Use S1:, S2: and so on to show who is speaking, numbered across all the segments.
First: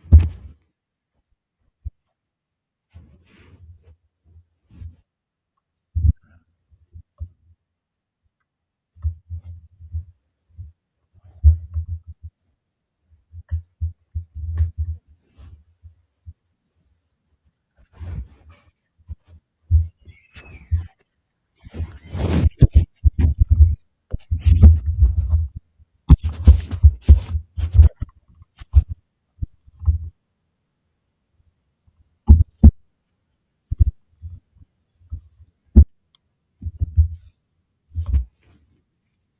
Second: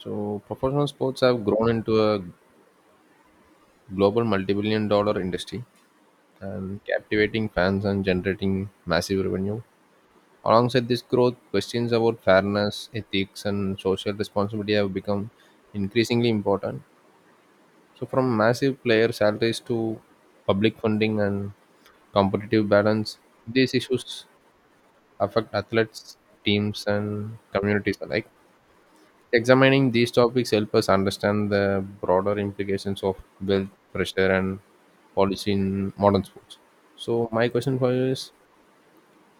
S1: So, professional sports have grown into a global multi billion dollar industry and captivating fans and generating massive revenue. Alongside this growth, questions about fairness, ethics, and social responsibility have become increasingly important. So, from massive player salaries to public funding and competitive balance, these issues affect athletes, teams, and communities alike. Examining these topics help us understand the broader implications of wealth, pressure, and policy in modern sports. So, my question for you is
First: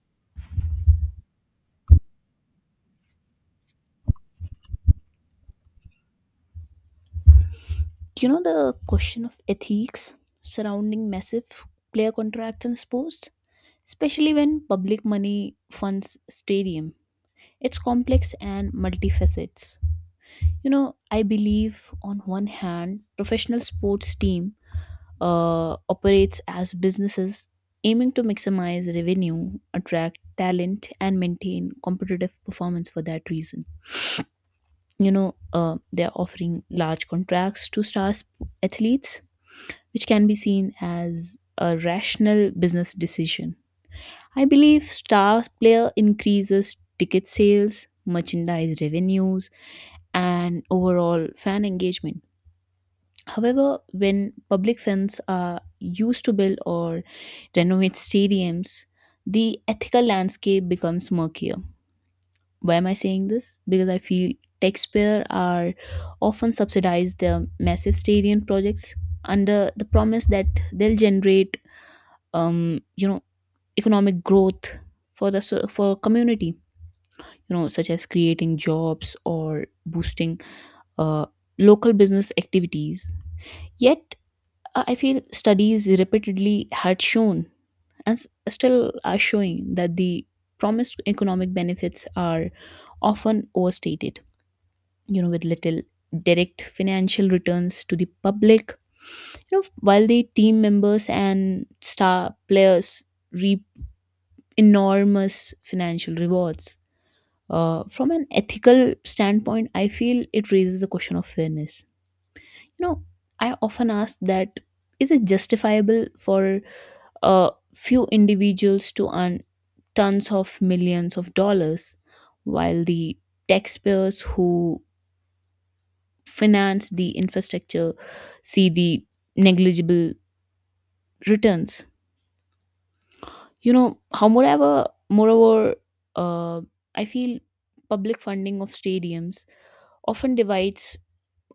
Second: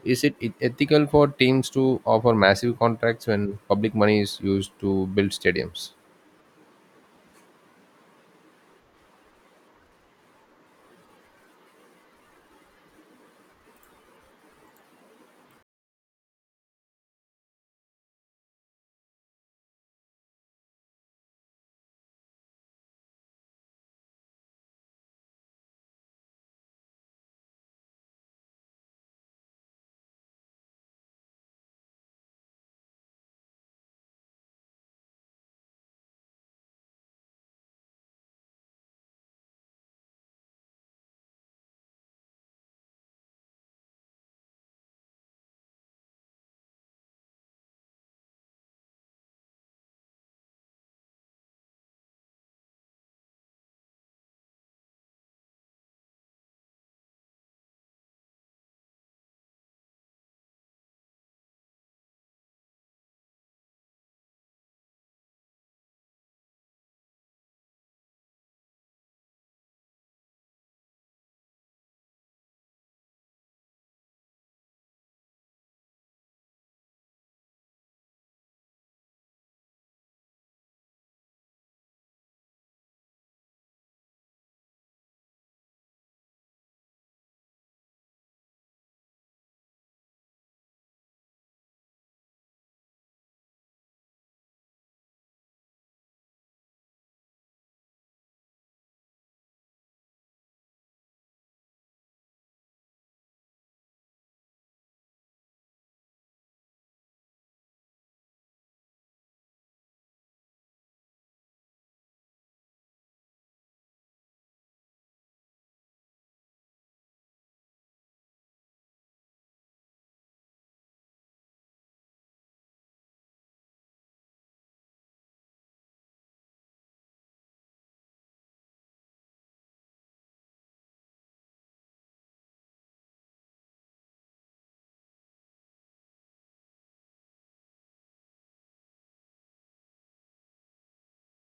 S1: Is it ethical for teams to offer massive contracts when public money is used to build stadiums?
S2: The question of ethics surrounding massive player contracts in sports, especially when public money funds stadium. It's complex and multifacets. I believe on one hand, professional sports team operates as businesses aiming to maximize revenue, attract talent, and maintain competitive performance for that reason. They're offering large contracts to stars athletes which can be seen as a rational business decision. I believe star player increases ticket sales, merchandise revenues, and overall fan engagement. However, when public funds are used to build or renovate stadiums, the ethical landscape becomes murkier. Why am I saying this? Because I feel taxpayers are often subsidize their massive stadium projects under the promise that they'll generate um, you know economic growth for the for a community, such as creating jobs or boosting uh, local business activities. Yet, I feel studies repeatedly had shown and still are showing that the promised economic benefits are often overstated, with little direct financial returns to the public, while the team members and star players reap enormous financial rewards. From an ethical standpoint, I feel it raises the question of fairness. You know, I often ask that, is it justifiable for a few individuals to earn tons of millions of dollars while the taxpayers who finance the infrastructure see the negligible returns? Moreover, uh, I feel public funding of stadiums often divides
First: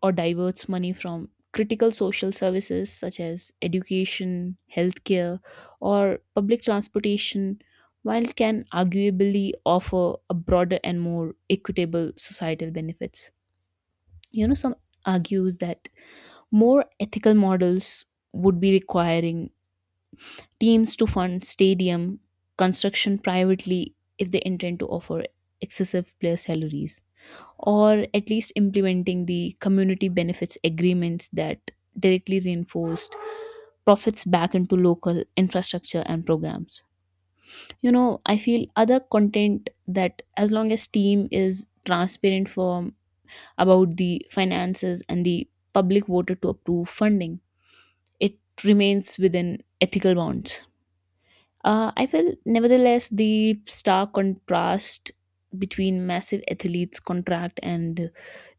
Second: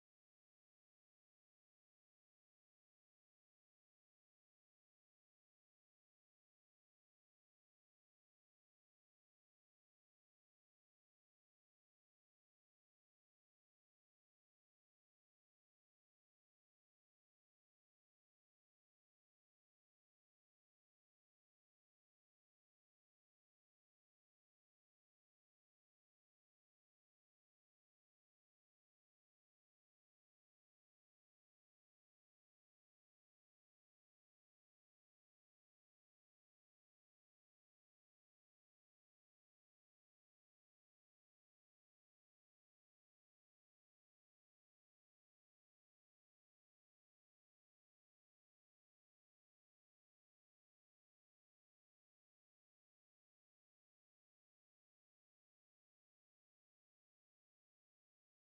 S2: or diverts money from critical social services such as education, healthcare, or public transportation, while can arguably offer a broader and more equitable societal benefits. Some argues that more ethical models would be requiring teams to fund stadium construction privately if they intend to offer excessive player salaries, or at least implementing the community benefits agreements that directly reinforced profits back into local infrastructure and programs. I feel other content that as long as team is transparent from about the finances and the public voted to approve funding, it remains within ethical bounds. I feel, nevertheless, the stark contrast between massive athletes' contract and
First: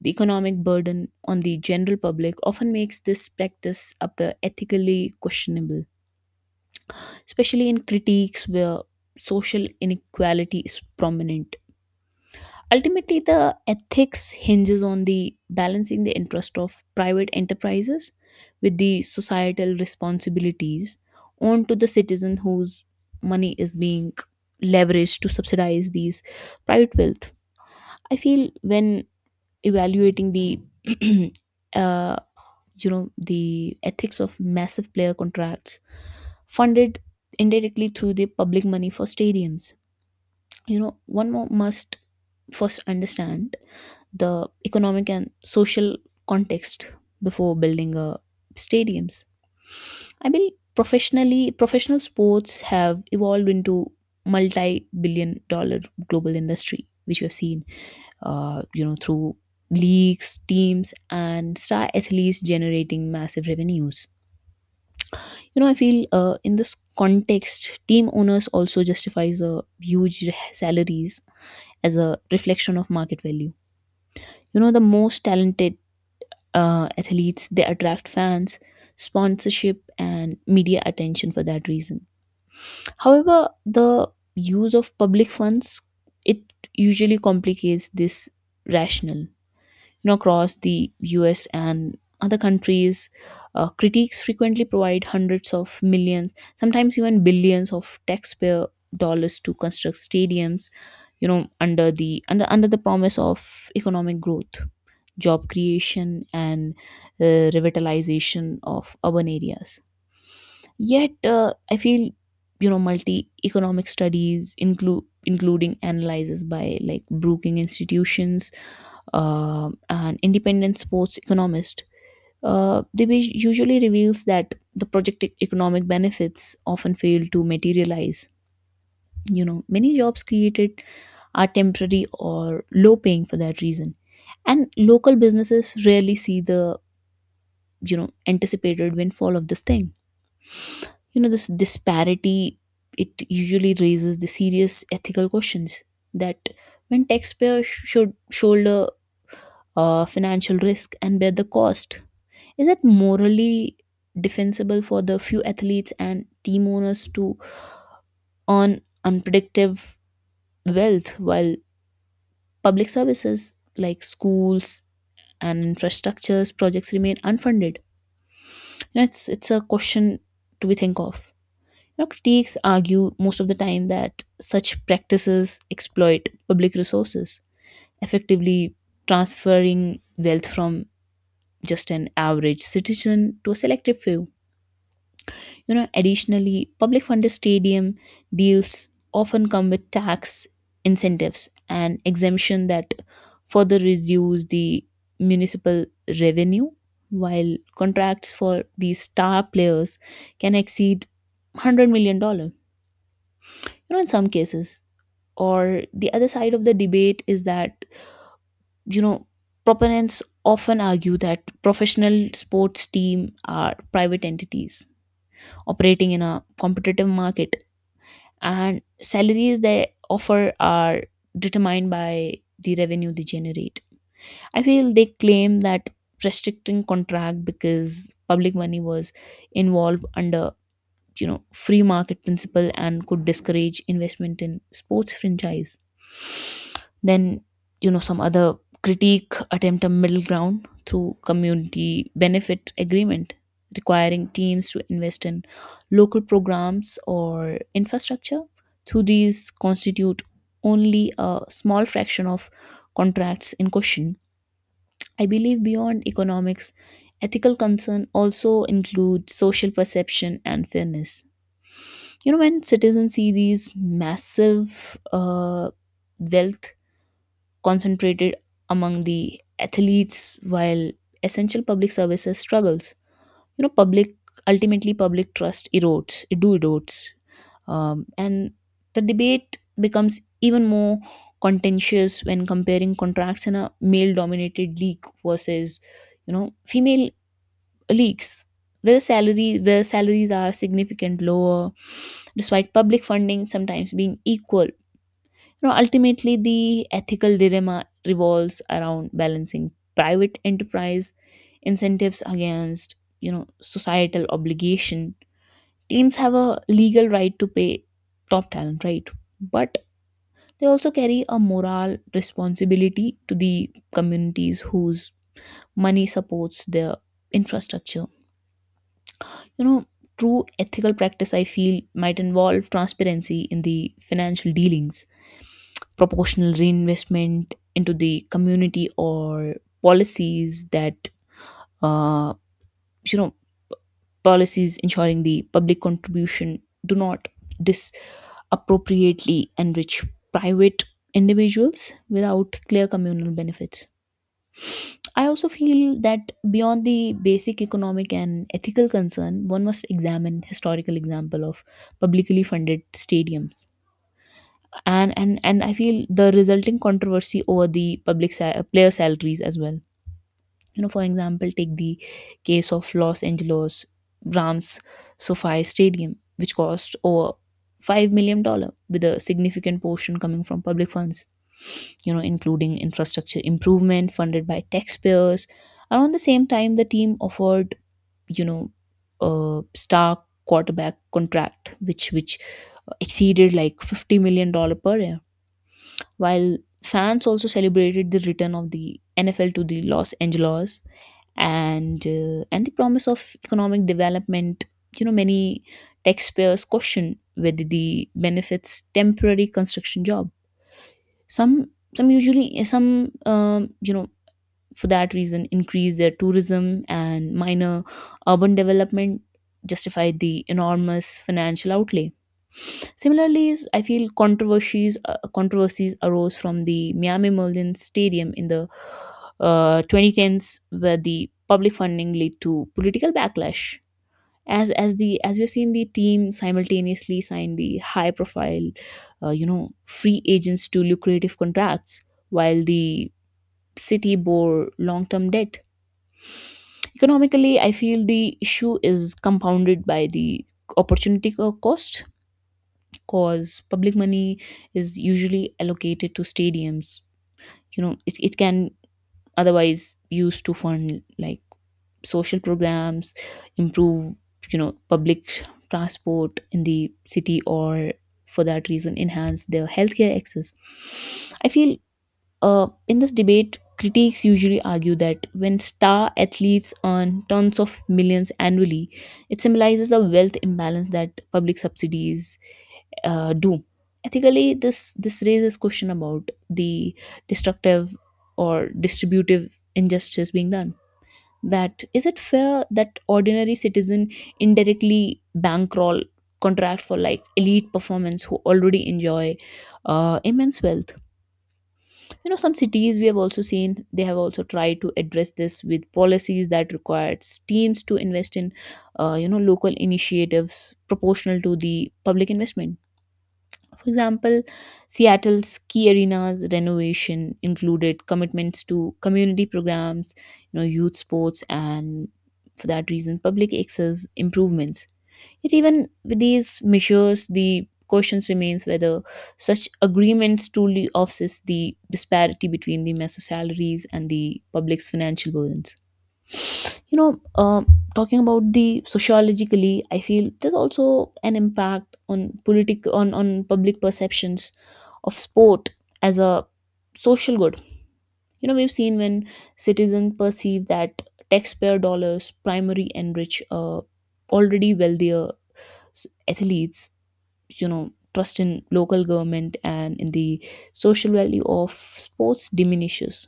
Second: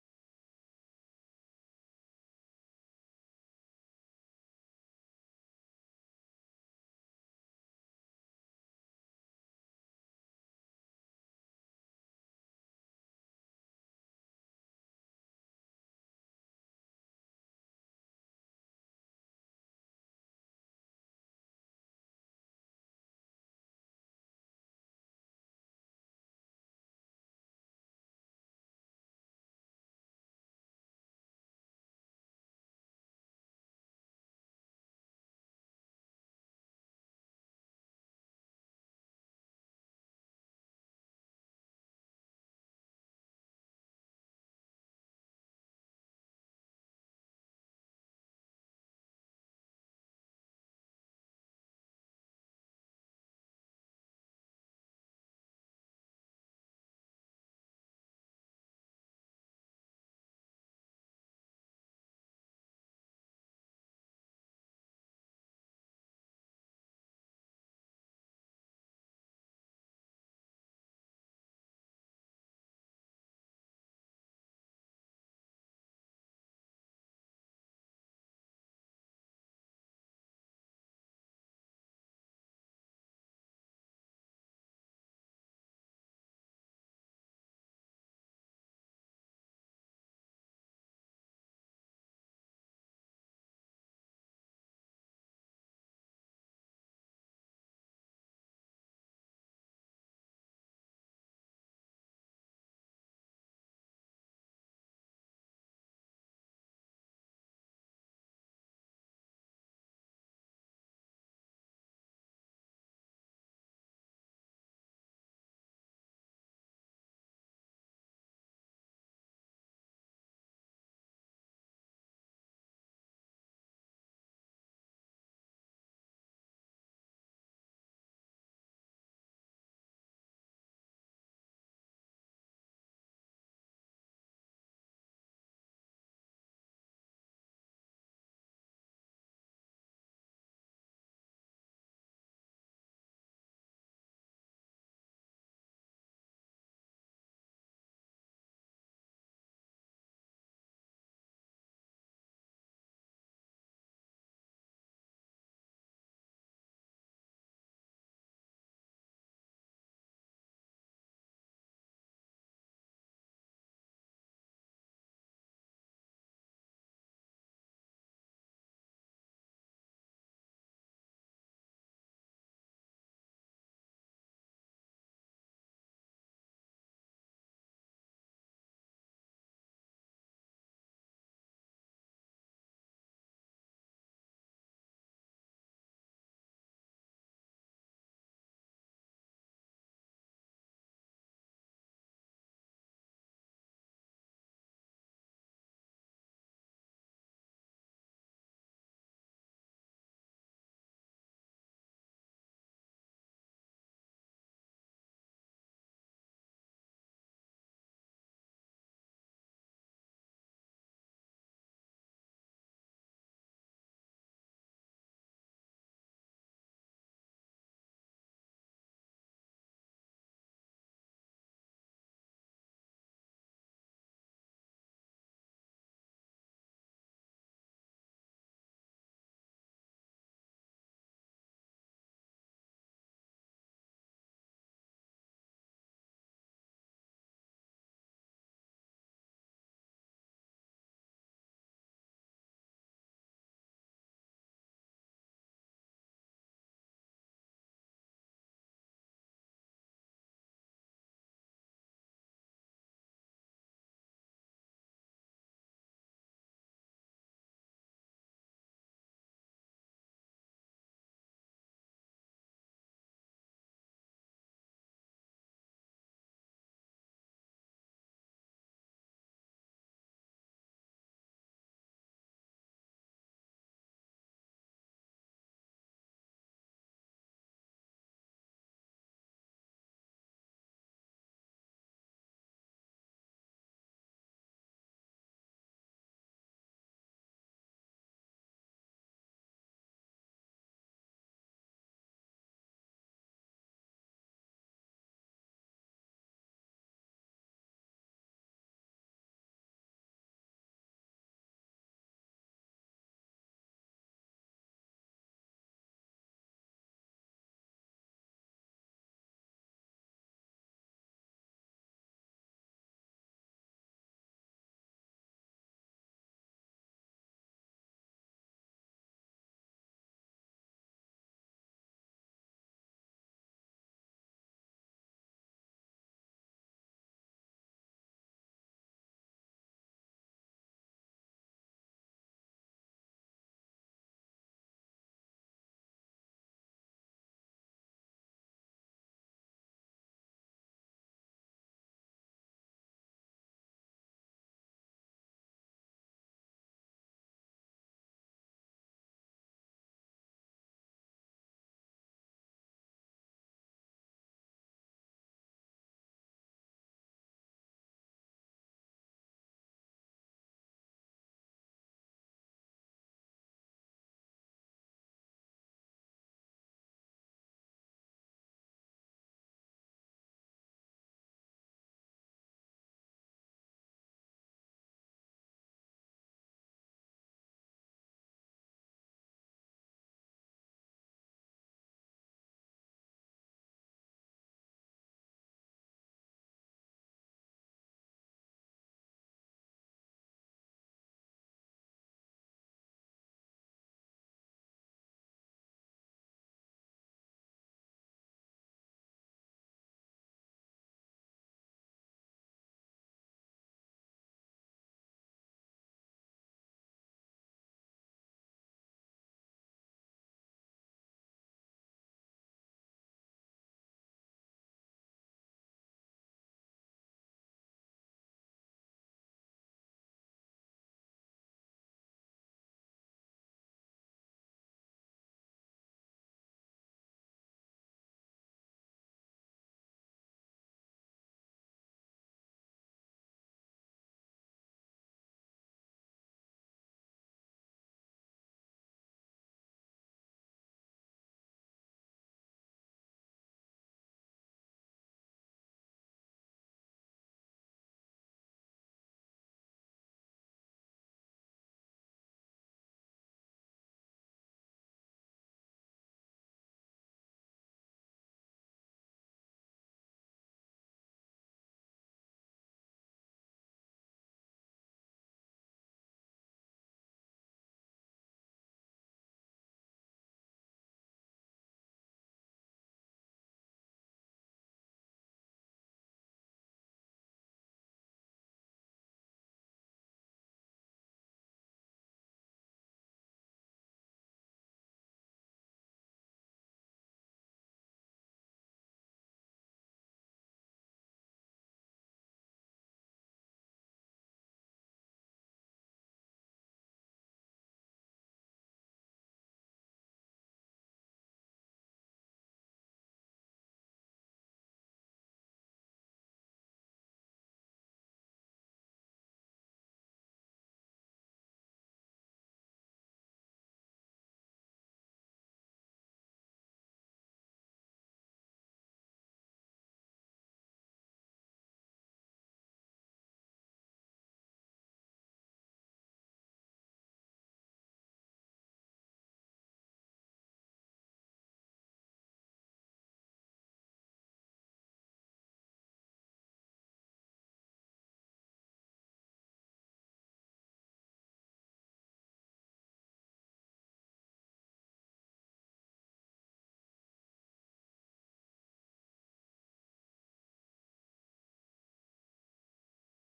S2: the economic burden on the general public often makes this practice up ethically questionable, especially in critiques where social inequality is prominent. Ultimately, the ethics hinges on the balancing the interest of private enterprises with the societal responsibilities onto the citizen whose money is being leveraged to subsidize these private wealth. I feel when evaluating the uh, the ethics of massive player contracts funded indirectly through the public money for stadiums, one more must first understand the economic and social context before building stadiums. I believe professional sports have evolved into multi-billion-dollar global industry, which we have seen, through leagues, teams, and star athletes generating massive revenues. I feel in this context, team owners also justifies huge salaries as a reflection of market value. The most talented athletes, they attract fans, sponsorship, and media attention for that reason. However, the use of public funds, it usually complicates this rationale. Across the US and other countries, critiques frequently provide hundreds of millions, sometimes even billions of taxpayer dollars to construct stadiums, under the under under the promise of economic growth, job creation, and uh, revitalization of urban areas. Yet, I feel, multi economic studies include including analysis by like Brookings institutions, and independent sports economist, they usually reveals that the economic benefits often fail to materialize. Many jobs created are temporary or low paying for that reason, and local businesses rarely see the anticipated windfall of this thing. This disparity, it usually raises the serious ethical questions that when taxpayers should shoulder financial risk and bear the cost, is it morally defensible for the few athletes and team owners to earn unpredictable wealth while public services like schools and infrastructures projects remain unfunded? It's a question to be think of. Now, critics argue most of the time that such practices exploit public resources, effectively transferring wealth from just an average citizen to a selective few. Additionally, public funded stadium deals often come with tax incentives and exemption that further reduce the municipal revenue, while contracts for these star players can exceed $100 million dollars. In some cases, or the other side of the debate is that, you know proponents often argue that professional sports team are private entities operating in a competitive market, and salaries they offer are determined by the revenue they generate. I feel they claim that restricting contract because public money was involved under, free market principle, and could discourage investment in sports franchise. Then, some other critique attempt a middle ground through community benefit agreement, requiring teams to invest in local programs or infrastructure through these constitute only a small fraction of contracts in question. I believe beyond economics, ethical concern also include social perception and fairness. When citizens see these massive wealth concentrated among the athletes while essential public services struggles, you know public ultimately public trust erodes, it do erodes. And the debate becomes even more contentious when comparing contracts in a male dominated league versus, you know female leaks, where salary where salaries are significant lower despite public funding sometimes being equal. Ultimately the ethical dilemma revolves around balancing private enterprise incentives against, societal obligation. Teams have a legal right to pay top talent, right? But they also carry a moral responsibility to the communities whose money supports their infrastructure. You know, True ethical practice, I feel, might involve transparency in the financial dealings, proportional reinvestment into the community, or policies that, uh, you know, policies ensuring the public contribution do not disappropriately enrich private individuals without clear communal benefits. I also feel that beyond the basic economic and ethical concern, one must examine historical example of publicly funded stadiums, and I feel the resulting controversy over the player salaries as well. For example, take the case of Los Angeles Rams SoFi Stadium, which cost over $5 million with a significant portion coming from public funds, including infrastructure improvement funded by taxpayers. Around the same time, the team offered, you know a star quarterback contract which exceeded like $50 million per year, while fans also celebrated the return of the NFL to the Los Angeles, and the promise of economic development. Many taxpayers question whether the benefits temporary construction job. Some, for that reason, increase their tourism and minor urban development justify the enormous financial outlay. Similarly, I feel controversies arose from the Miami Merlin Stadium in the 2010s, where the public funding led to political backlash. As we've seen, the team simultaneously signed the high profile, free agents to lucrative contracts, while the city bore long term debt. Economically, I feel the issue is compounded by the opportunity cost because public money is usually allocated to stadiums. It can otherwise used to fund like social programs, improve, public transport in the city, or for that reason enhance their healthcare access. I feel, in this debate, critics usually argue that when star athletes earn tons of millions annually, it symbolizes a wealth imbalance that public subsidies, do. Ethically, this raises question about the destructive or distributive injustice being done. That, is it fair that ordinary citizen indirectly bankroll contract for like elite performance who already enjoy, immense wealth? Some cities, we have also seen, they have also tried to address this with policies that requires teams to invest in, local initiatives proportional to the public investment. For example, Seattle's ski arena's renovation included commitments to community programs, youth sports, and for that reason, public access improvements. Yet, even with these measures, the question remains whether such agreements truly offsets the disparity between the massive salaries and the public's financial burdens. you know uh, Talking about the sociologically, I feel there's also an impact on politic on public perceptions of sport as a social good. We've seen when citizens perceive that taxpayer dollars primary enrich, already wealthier, s- athletes, you know trust in local government and in the social value of sports diminishes.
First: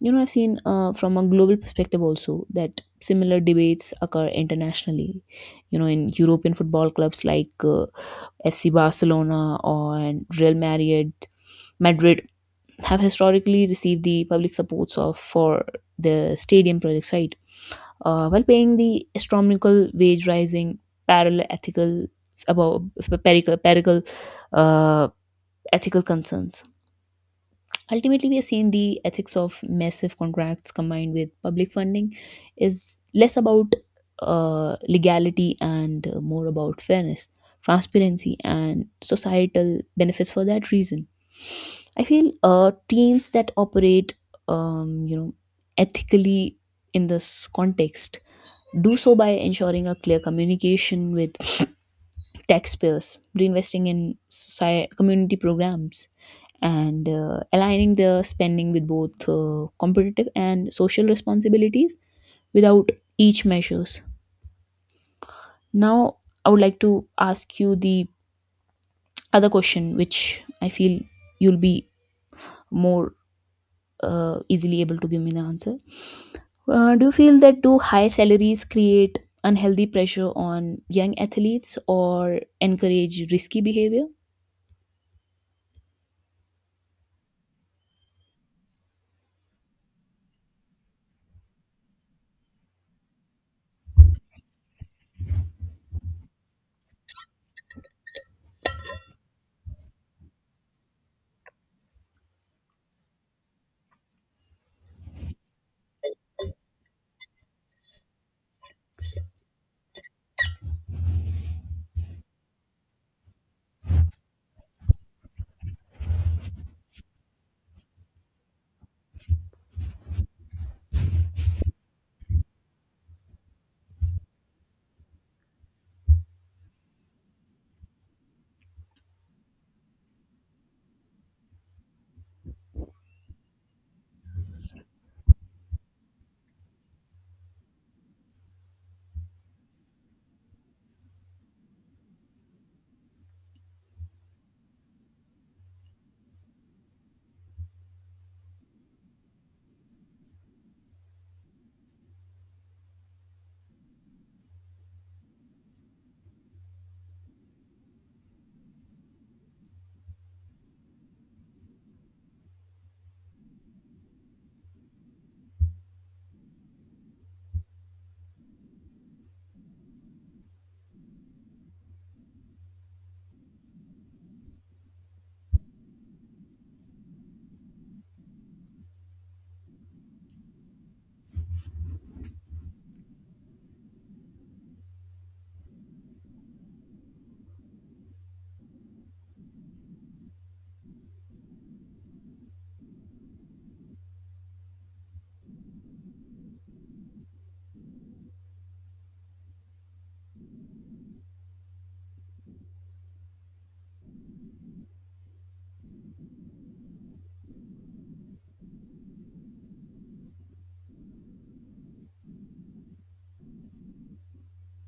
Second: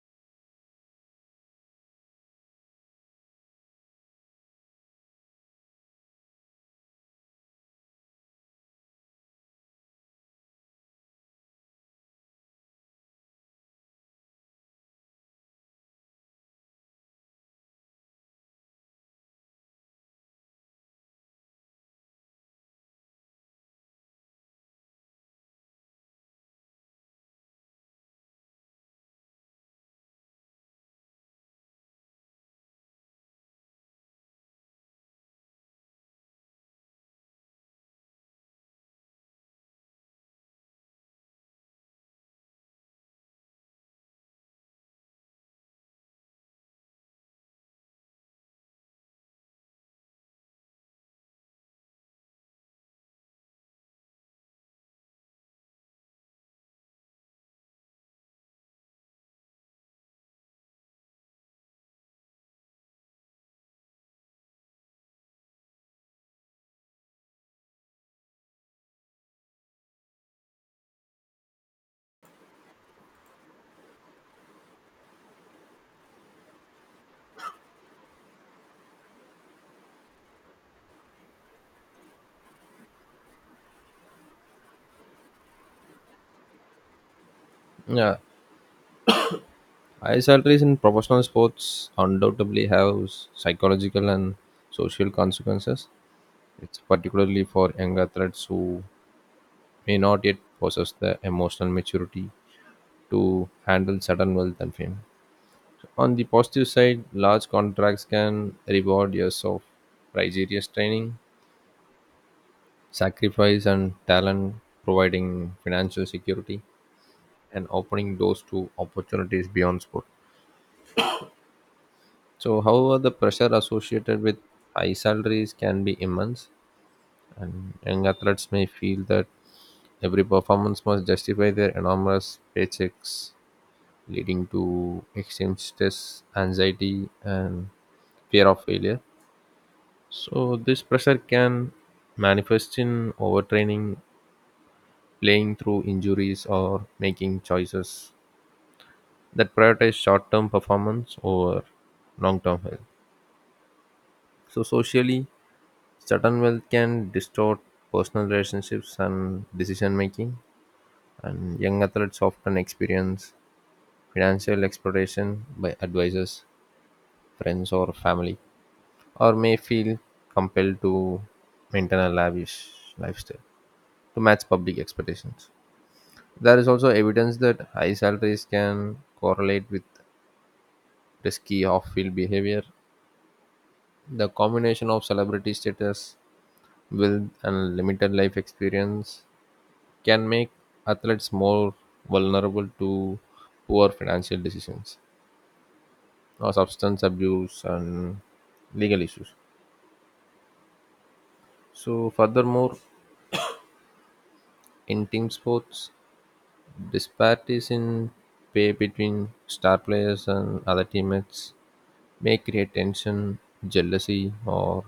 S2: I've seen, from a global perspective also, that similar debates occur internationally. In European football clubs like, FC Barcelona or and Real Madrid, have historically received the public supports of for the stadium projects, right? While paying the astronomical wage rising, parallel ethical about perical, perical uh, ethical concerns. Ultimately, we have seen the ethics of massive contracts combined with public funding is less about, legality and, more about fairness, transparency, and societal benefits for that reason. I feel, teams that operate, um, you know, ethically in this context, do so by ensuring a clear communication with taxpayers, reinvesting in soci community programs, and aligning the spending with both, competitive and social responsibilities without each measures. Now, I would like to ask you the other question, which I feel you'll be more, easily able to give me the answer. Uh, do you feel that do high salaries create unhealthy pressure on young athletes or encourage risky behavior?
S1: Yeah, high salaries in professional sports undoubtedly have psychological and social consequences. It's particularly for young athletes who may not yet possess the emotional maturity to handle sudden wealth and fame. On the positive side, large contracts can reward years of rigorous training, sacrifice, and talent, providing financial security and opening doors to opportunities beyond sport. So, however, the pressure associated with high salaries can be immense, and young athletes may feel that every performance must justify their enormous paychecks, leading to extreme stress, anxiety, and fear of failure. So this pressure can manifest in overtraining, playing through injuries, or making choices that prioritize short-term performance over long-term health. So socially, certain wealth can distort personal relationships and decision making, and young athletes often experience financial exploitation by advisors, friends, or family, or may feel compelled to maintain a lavish lifestyle to match public expectations. There is also evidence that high salaries can correlate with risky off field behavior. The combination of celebrity status, wealth, and limited life experience can make athletes more vulnerable to poor financial decisions or substance abuse and legal issues. So, furthermore, in team sports, disparities in pay between star players and other teammates may create tension, jealousy, or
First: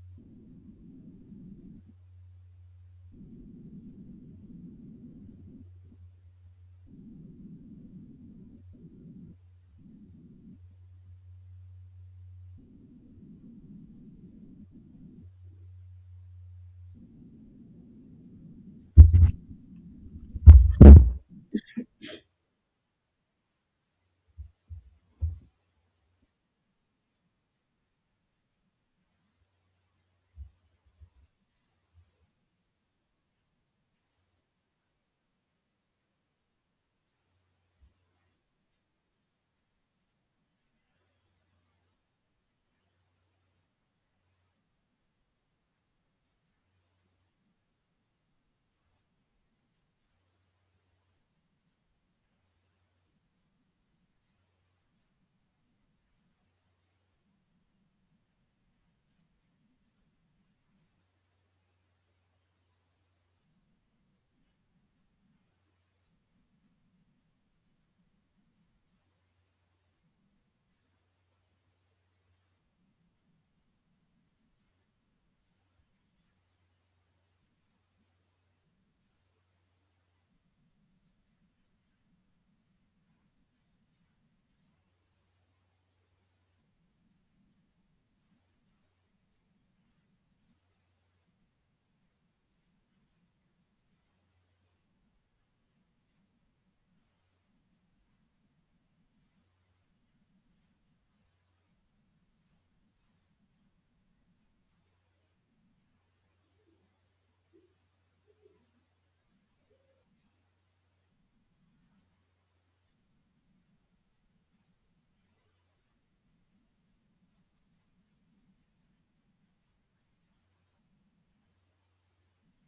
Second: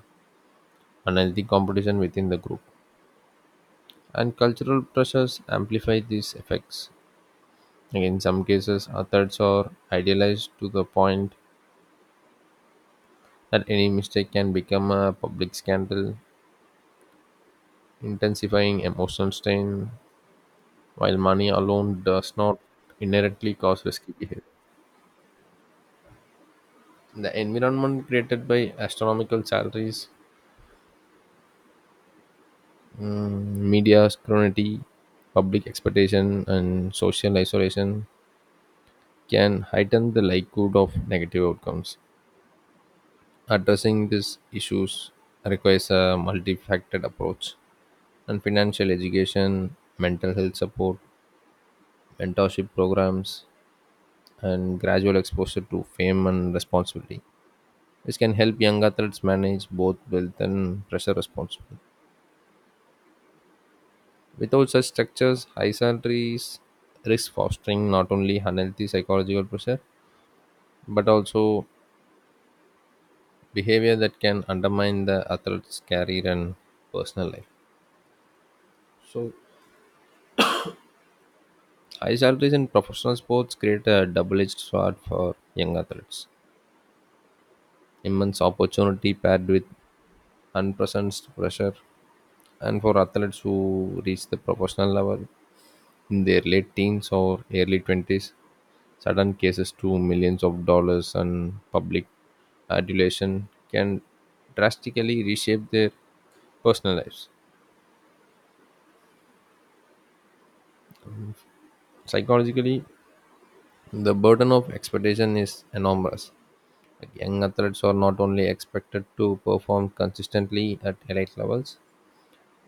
S1: unhealthy competition within the group. And cultural pressures amplify these effects. Like in some cases, athletes are idealized to the point that any mistake can become a public scandal, intensifying emotional strain, while money alone does not inherently cause risky behavior. The environment created by astronomical salaries, mm, media scrutiny, public expectation, and social isolation can heighten the likelihood of negative outcomes. Addressing these issues requires a multifaceted approach, and financial education, mental health support, mentorship programs, and gradual exposure to fame and responsibility. This can help young athletes manage both wealth and pressure responsibly. Without such structures, high salaries risk fostering not only unhealthy psychological pressure but also behavior that can undermine the athlete's career and personal life. So, high salaries in professional sports create a double edged sword for young athletes. Immense opportunity paired with unprecedented pressure, and for athletes who reach the professional level in their late teens or early 20s, sudden cases to millions of dollars and public adulation can drastically reshape their personal lives. Psychologically, the burden of expectation is enormous. Like, young athletes are not only expected to perform consistently at elite levels,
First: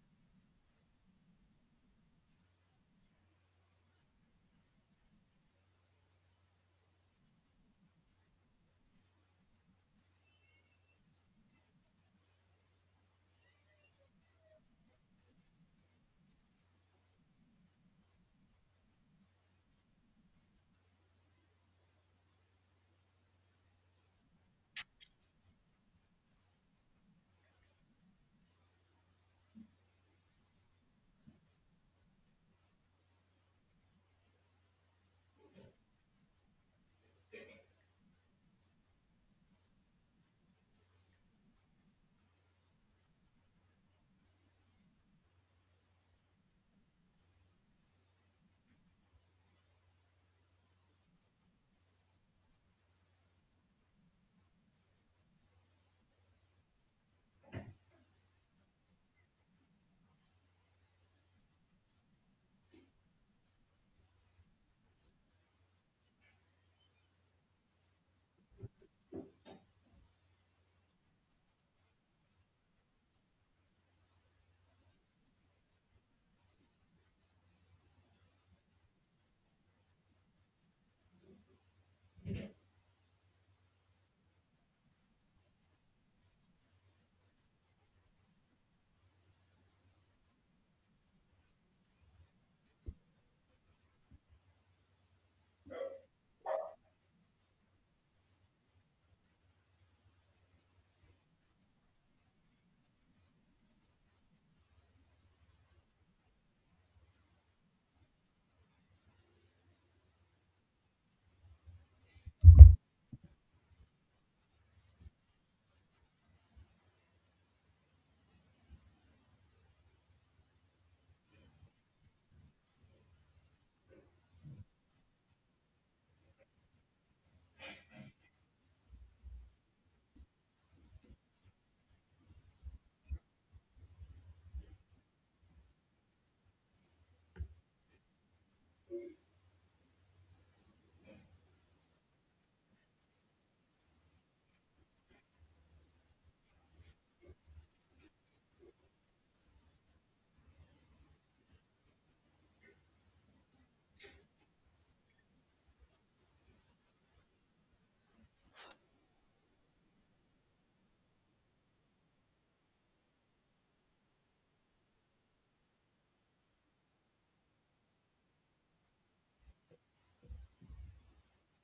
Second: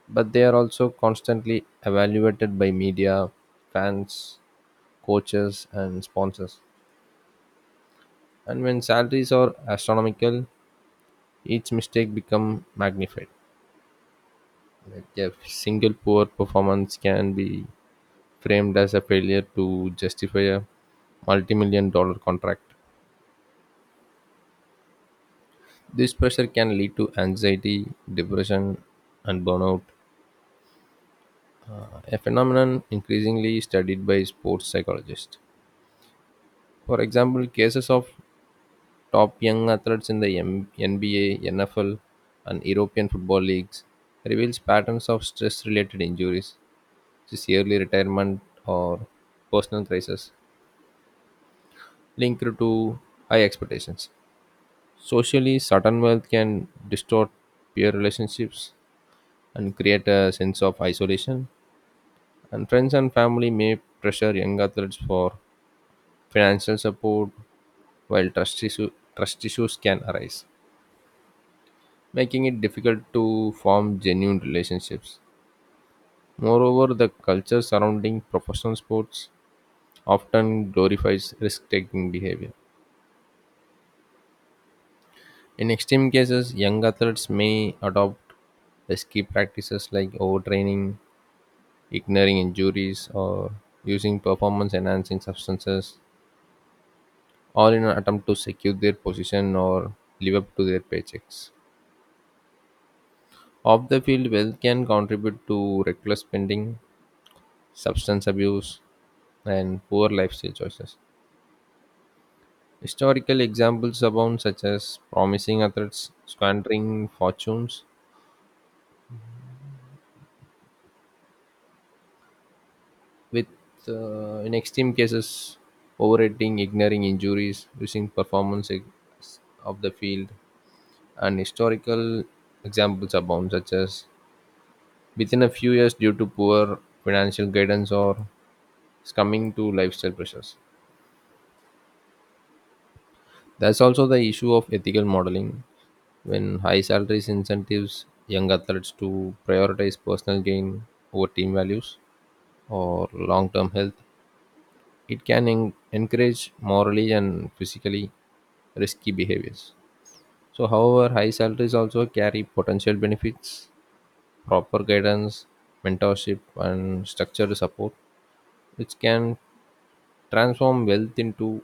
S1: but they are also constantly evaluated by media, fans, coaches, and sponsors. And when salaries are astronomical, each mistake becomes magnified. Like a single poor performance can be framed as a failure to justify a multi-million dollar contract. This pressure can lead to anxiety, depression, and burnout, a phenomenon increasingly studied by sports psychologists. For example, cases of top young athletes in the NBA, NFL, and European football leagues reveals patterns of stress-related injuries, such as early retirement or personal crisis, linked to high expectations. Socially, sudden wealth can distort peer relationships and create a sense of isolation. And friends and family may pressure young athletes for financial support, while trust issues can arise, making it difficult to form genuine relationships. Moreover, the culture surrounding professional sports often glorifies risk taking behavior. In extreme cases, young athletes may adopt risky practices like overtraining, ignoring injuries, or using performance enhancing substances all in an attempt to secure their position or live up to their paychecks. Off the field, wealth can contribute to reckless spending, substance abuse, and poor lifestyle choices. Historical examples abound, such as promising athletes squandering fortunes, with in extreme cases overeating, ignoring injuries, using performance ex- of the field, and historical examples abound, such as within a few years due to poor financial guidance or succumbing to lifestyle pressures. There's also the issue of ethical modeling when high salaries incentives young athletes to prioritize personal gain over team values or long-term health. It can encourage morally and physically risky behaviors. So, however, high salaries also carry potential benefits, proper guidance, mentorship, and structured support, which can transform wealth into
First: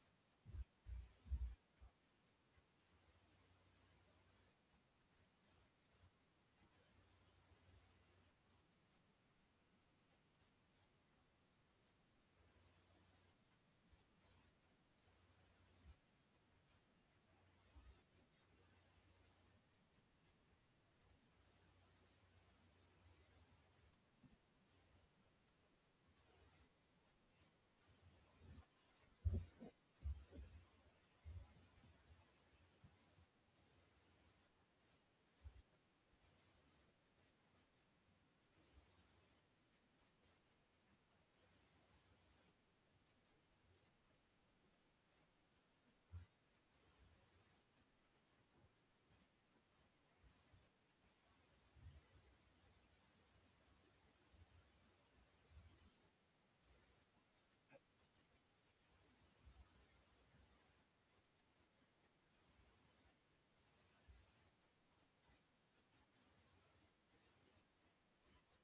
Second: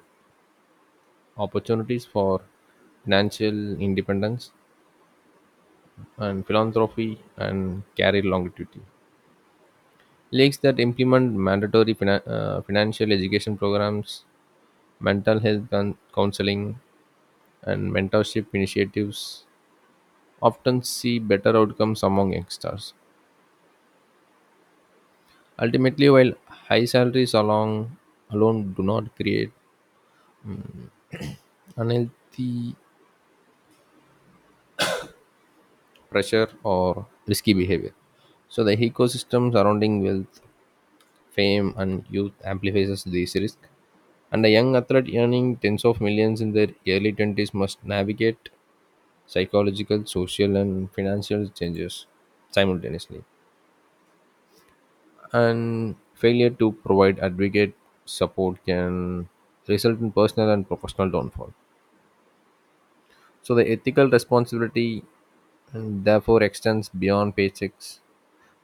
S1: opportunities for financial independence and philanthropy and career longevity. Lakes that implement mandatory financial education programs, mental health counseling, and mentorship initiatives often see better outcomes among youngsters. Ultimately, while high salaries alone do not create unhealthy pressure or risky behavior, so the ecosystem surrounding wealth fame, and youth amplifies this risk. And a young athlete earning tens of millions in their early 20s must navigate psychological, social, and financial changes simultaneously. And failure to provide adequate support can result in personal and professional downfall. So, the ethical responsibility and therefore extends beyond paychecks,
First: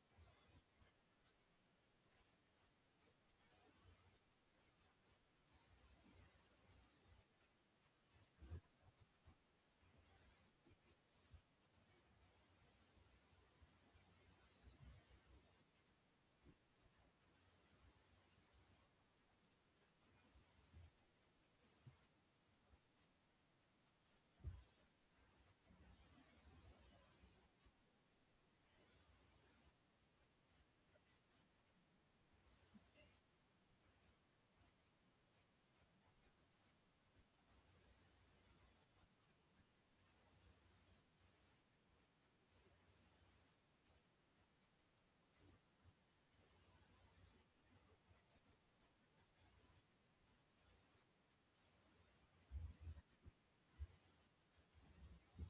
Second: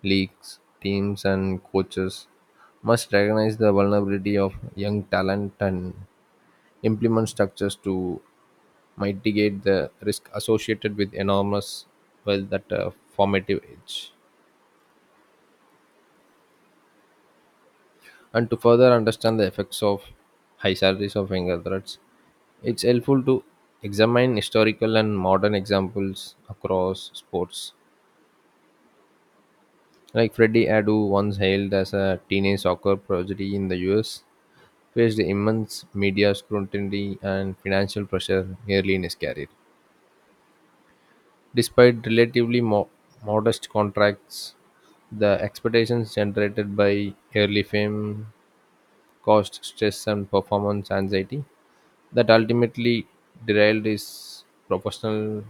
S1: leagues, teams, and coaches must recognize the vulnerability of young talent and implement structures to mitigate the risk associated with enormous wealth at a formative age. And to further understand the effects of high salaries of younger adults, it's helpful to examine historical and modern examples across sports. Like Freddie Adu, once hailed as a teenage soccer prodigy in the US, faced immense media scrutiny and financial pressure early in his career. Despite relatively modest contracts, the expectations generated by early fame caused stress and performance anxiety that ultimately derailed his professional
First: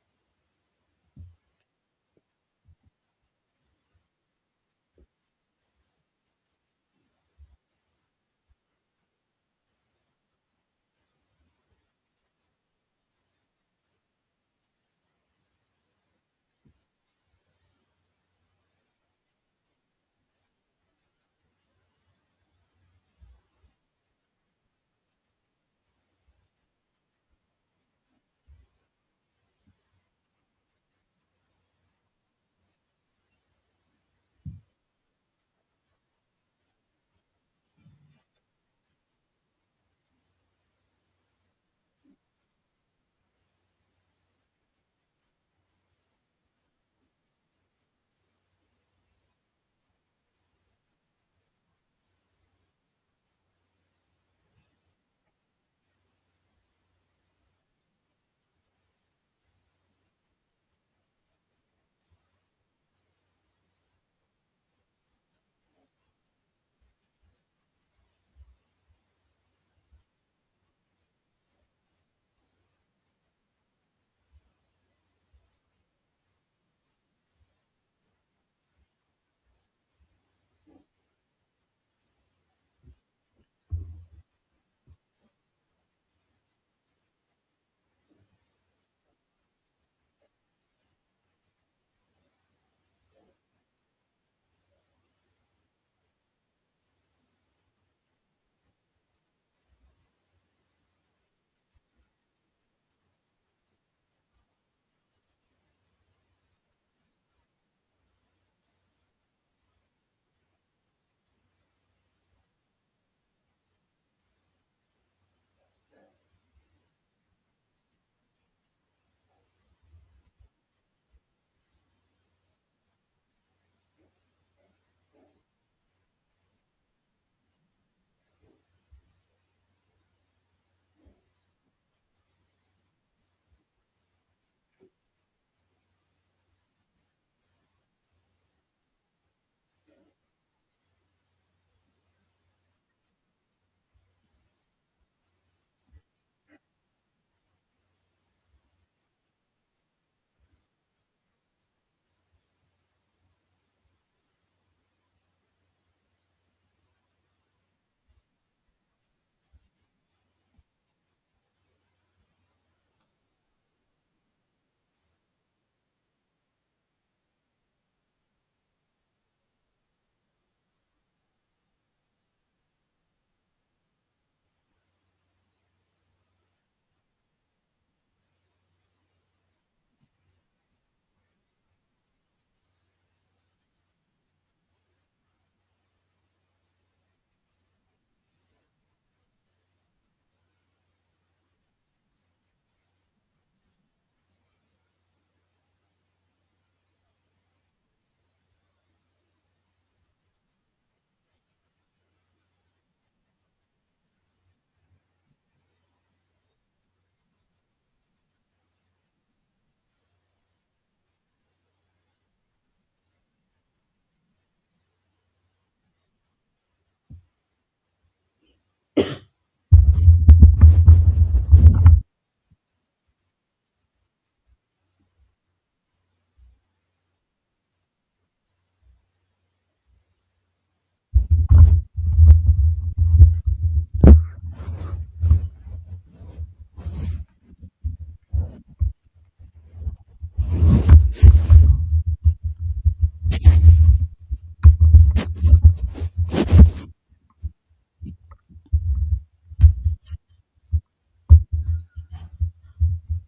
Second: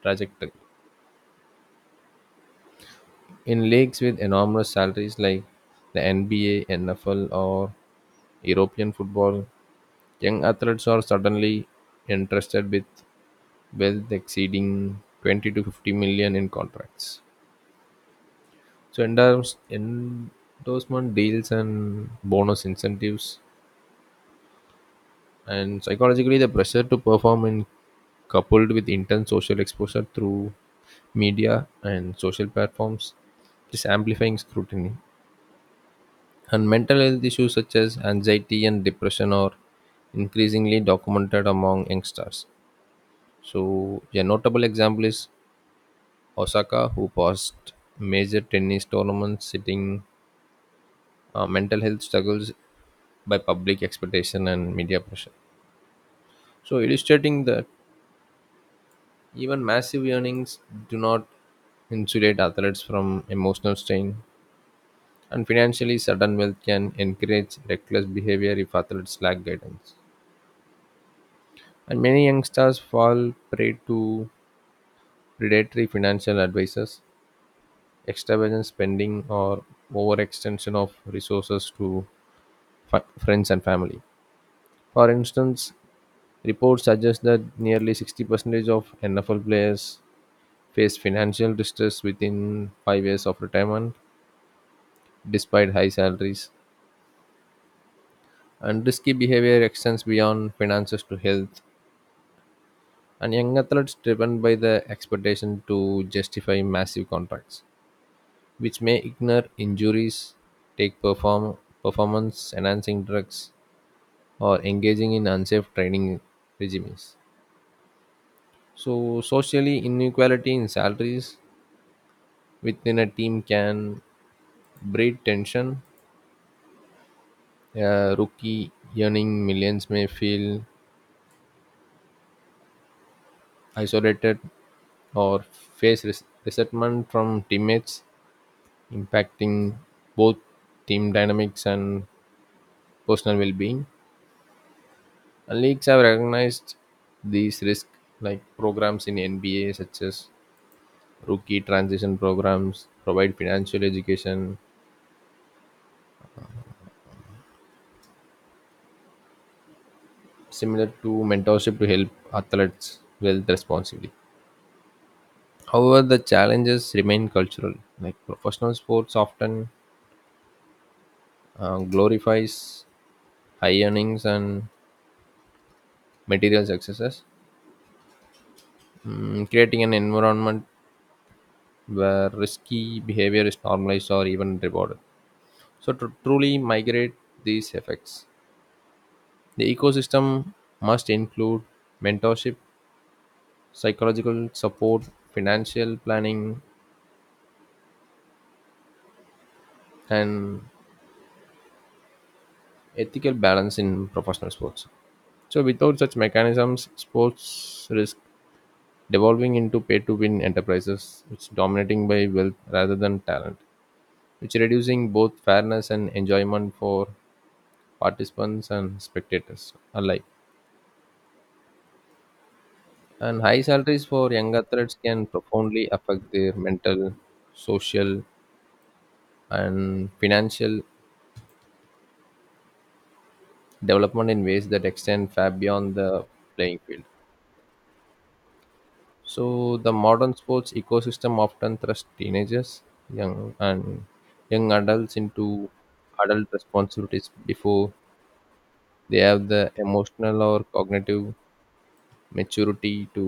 S1: trajectory. In leagues with enormous salaries like the NBA, NFL, or European football, young athletes are suddenly entrusted with wealth exceeding 20 to 50 million in contracts. So endorsement deals and bonus incentives, and psychologically the pressure to perform in coupled with intense social exposure through media and social platforms is amplifying scrutiny. And mental health issues such as anxiety and depression are increasingly documented among youngsters. So a notable example is Osaka, who passed major tennis tournaments sitting mental health struggles by public expectation and media pressure. So, illustrating that even massive earnings do not insulate athletes from emotional strain, and financially, sudden wealth can encourage reckless behavior if athletes lack guidance. And many young stars fall prey to predatory financial advisors, extravagant spending, or overextension of resources to friends and family. For instance, reports suggest that nearly 60% of NFL players face financial distress within 5 years of retirement, despite high salaries. And risky behavior extends beyond finances to health, and young athletes driven by the expectation to justify massive contracts, which may ignore injuries, take performance enhancing drugs, or engaging in unsafe training regimes. So, socially, inequality in salaries within a team can breed tension. A rookie earning millions may feel isolated or face resentment from teammates, impacting both team dynamics and personal well-being. And leagues have recognized these risks, like programs in NBA such as rookie transition programs provide financial education similar to mentorship to help athletes wealth responsibly. However, the challenges remain cultural. Like professional sports often glorifies high earnings and material successes, creating an environment where risky behavior is normalized or even rewarded. So, to truly migrate these effects, the ecosystem must include mentorship, psychological support, financial planning, and ethical balance in professional sports. So, without such mechanisms, sports risk devolving into pay-to-win enterprises which dominating by wealth rather than talent, which reducing both fairness and enjoyment for participants and spectators alike. And high salaries for young athletes can profoundly affect their mental, social, and financial development in ways that extend far beyond the playing field. So the modern sports ecosystem often thrusts teenagers, young and young adults into adult responsibilities before they have the emotional or cognitive maturity to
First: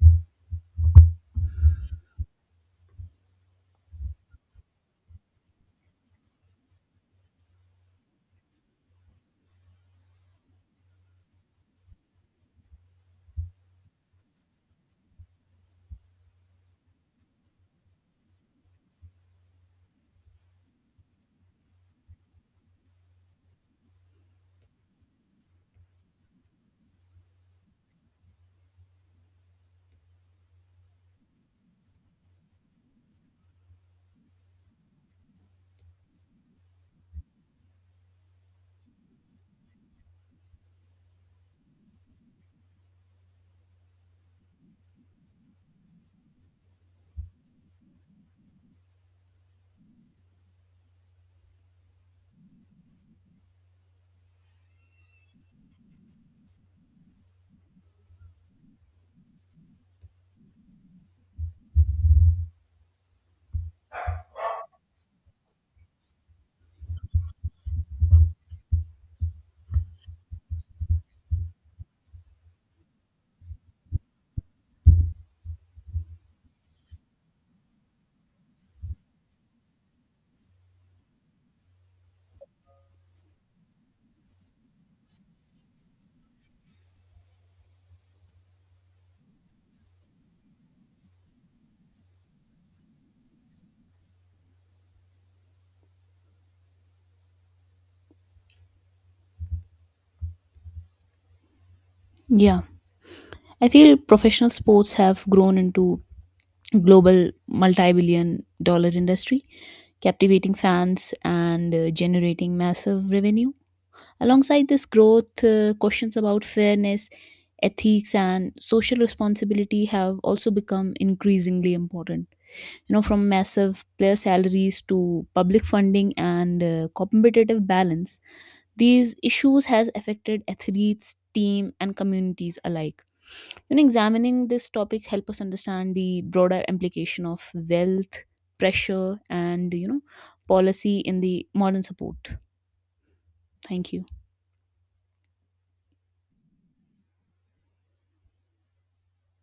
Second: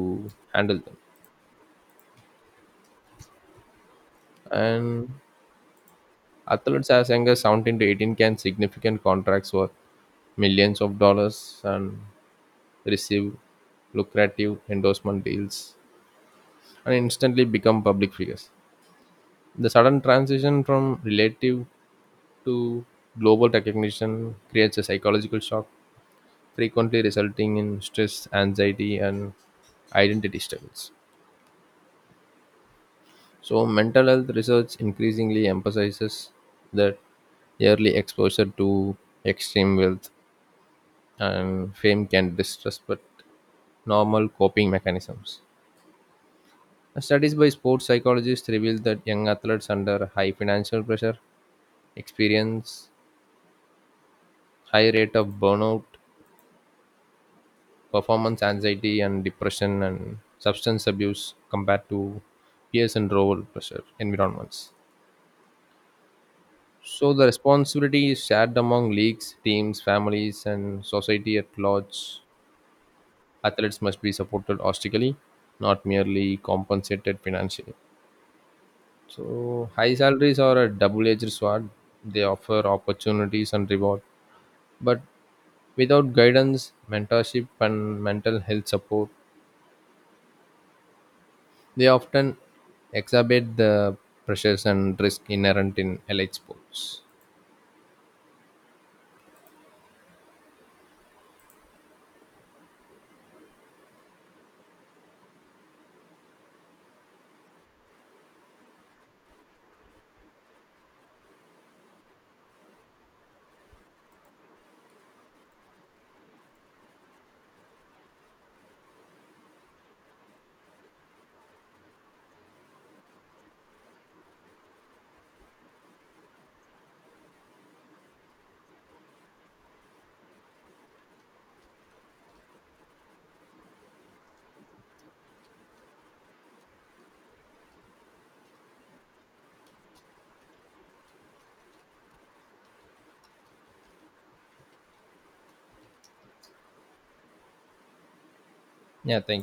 S1: handle them. And athletes as young as 17 to 18 can significant contracts worth millions of dollars and receive lucrative endorsement deals and instantly become public figures. The sudden transition from relative to global recognition creates a psychological shock, frequently resulting in stress, anxiety, and identity struggles. So, mental health research increasingly emphasizes that early exposure to extreme wealth and fame can disrupt normal coping mechanisms. Studies by sports psychologists reveal that young athletes under high financial pressure experience high rate of burnout, performance anxiety, and depression and substance abuse compared to peers in lower pressure environments. So the responsibility is shared among leagues, teams, families, and society at large. Athletes must be supported holistically, not merely compensated financially. So high salaries are a double-edged sword. They offer opportunities and reward, but without guidance, mentorship, and mental health support, they often exacerbate the pressures and risk inherent in elite sports.
S2: Yeah, I feel professional sports have grown into global multi-billion dollar industry, captivating fans and, generating massive revenue. Alongside this growth, questions about fairness, ethics, and social responsibility have also become increasingly important. From massive player salaries to public funding and, competitive balance, these issues has affected athletes, team, and communities alike. Examining this topic help us understand the broader implication of wealth, pressure, and, policy in the modern support. Thank you.
S1: Yeah, thank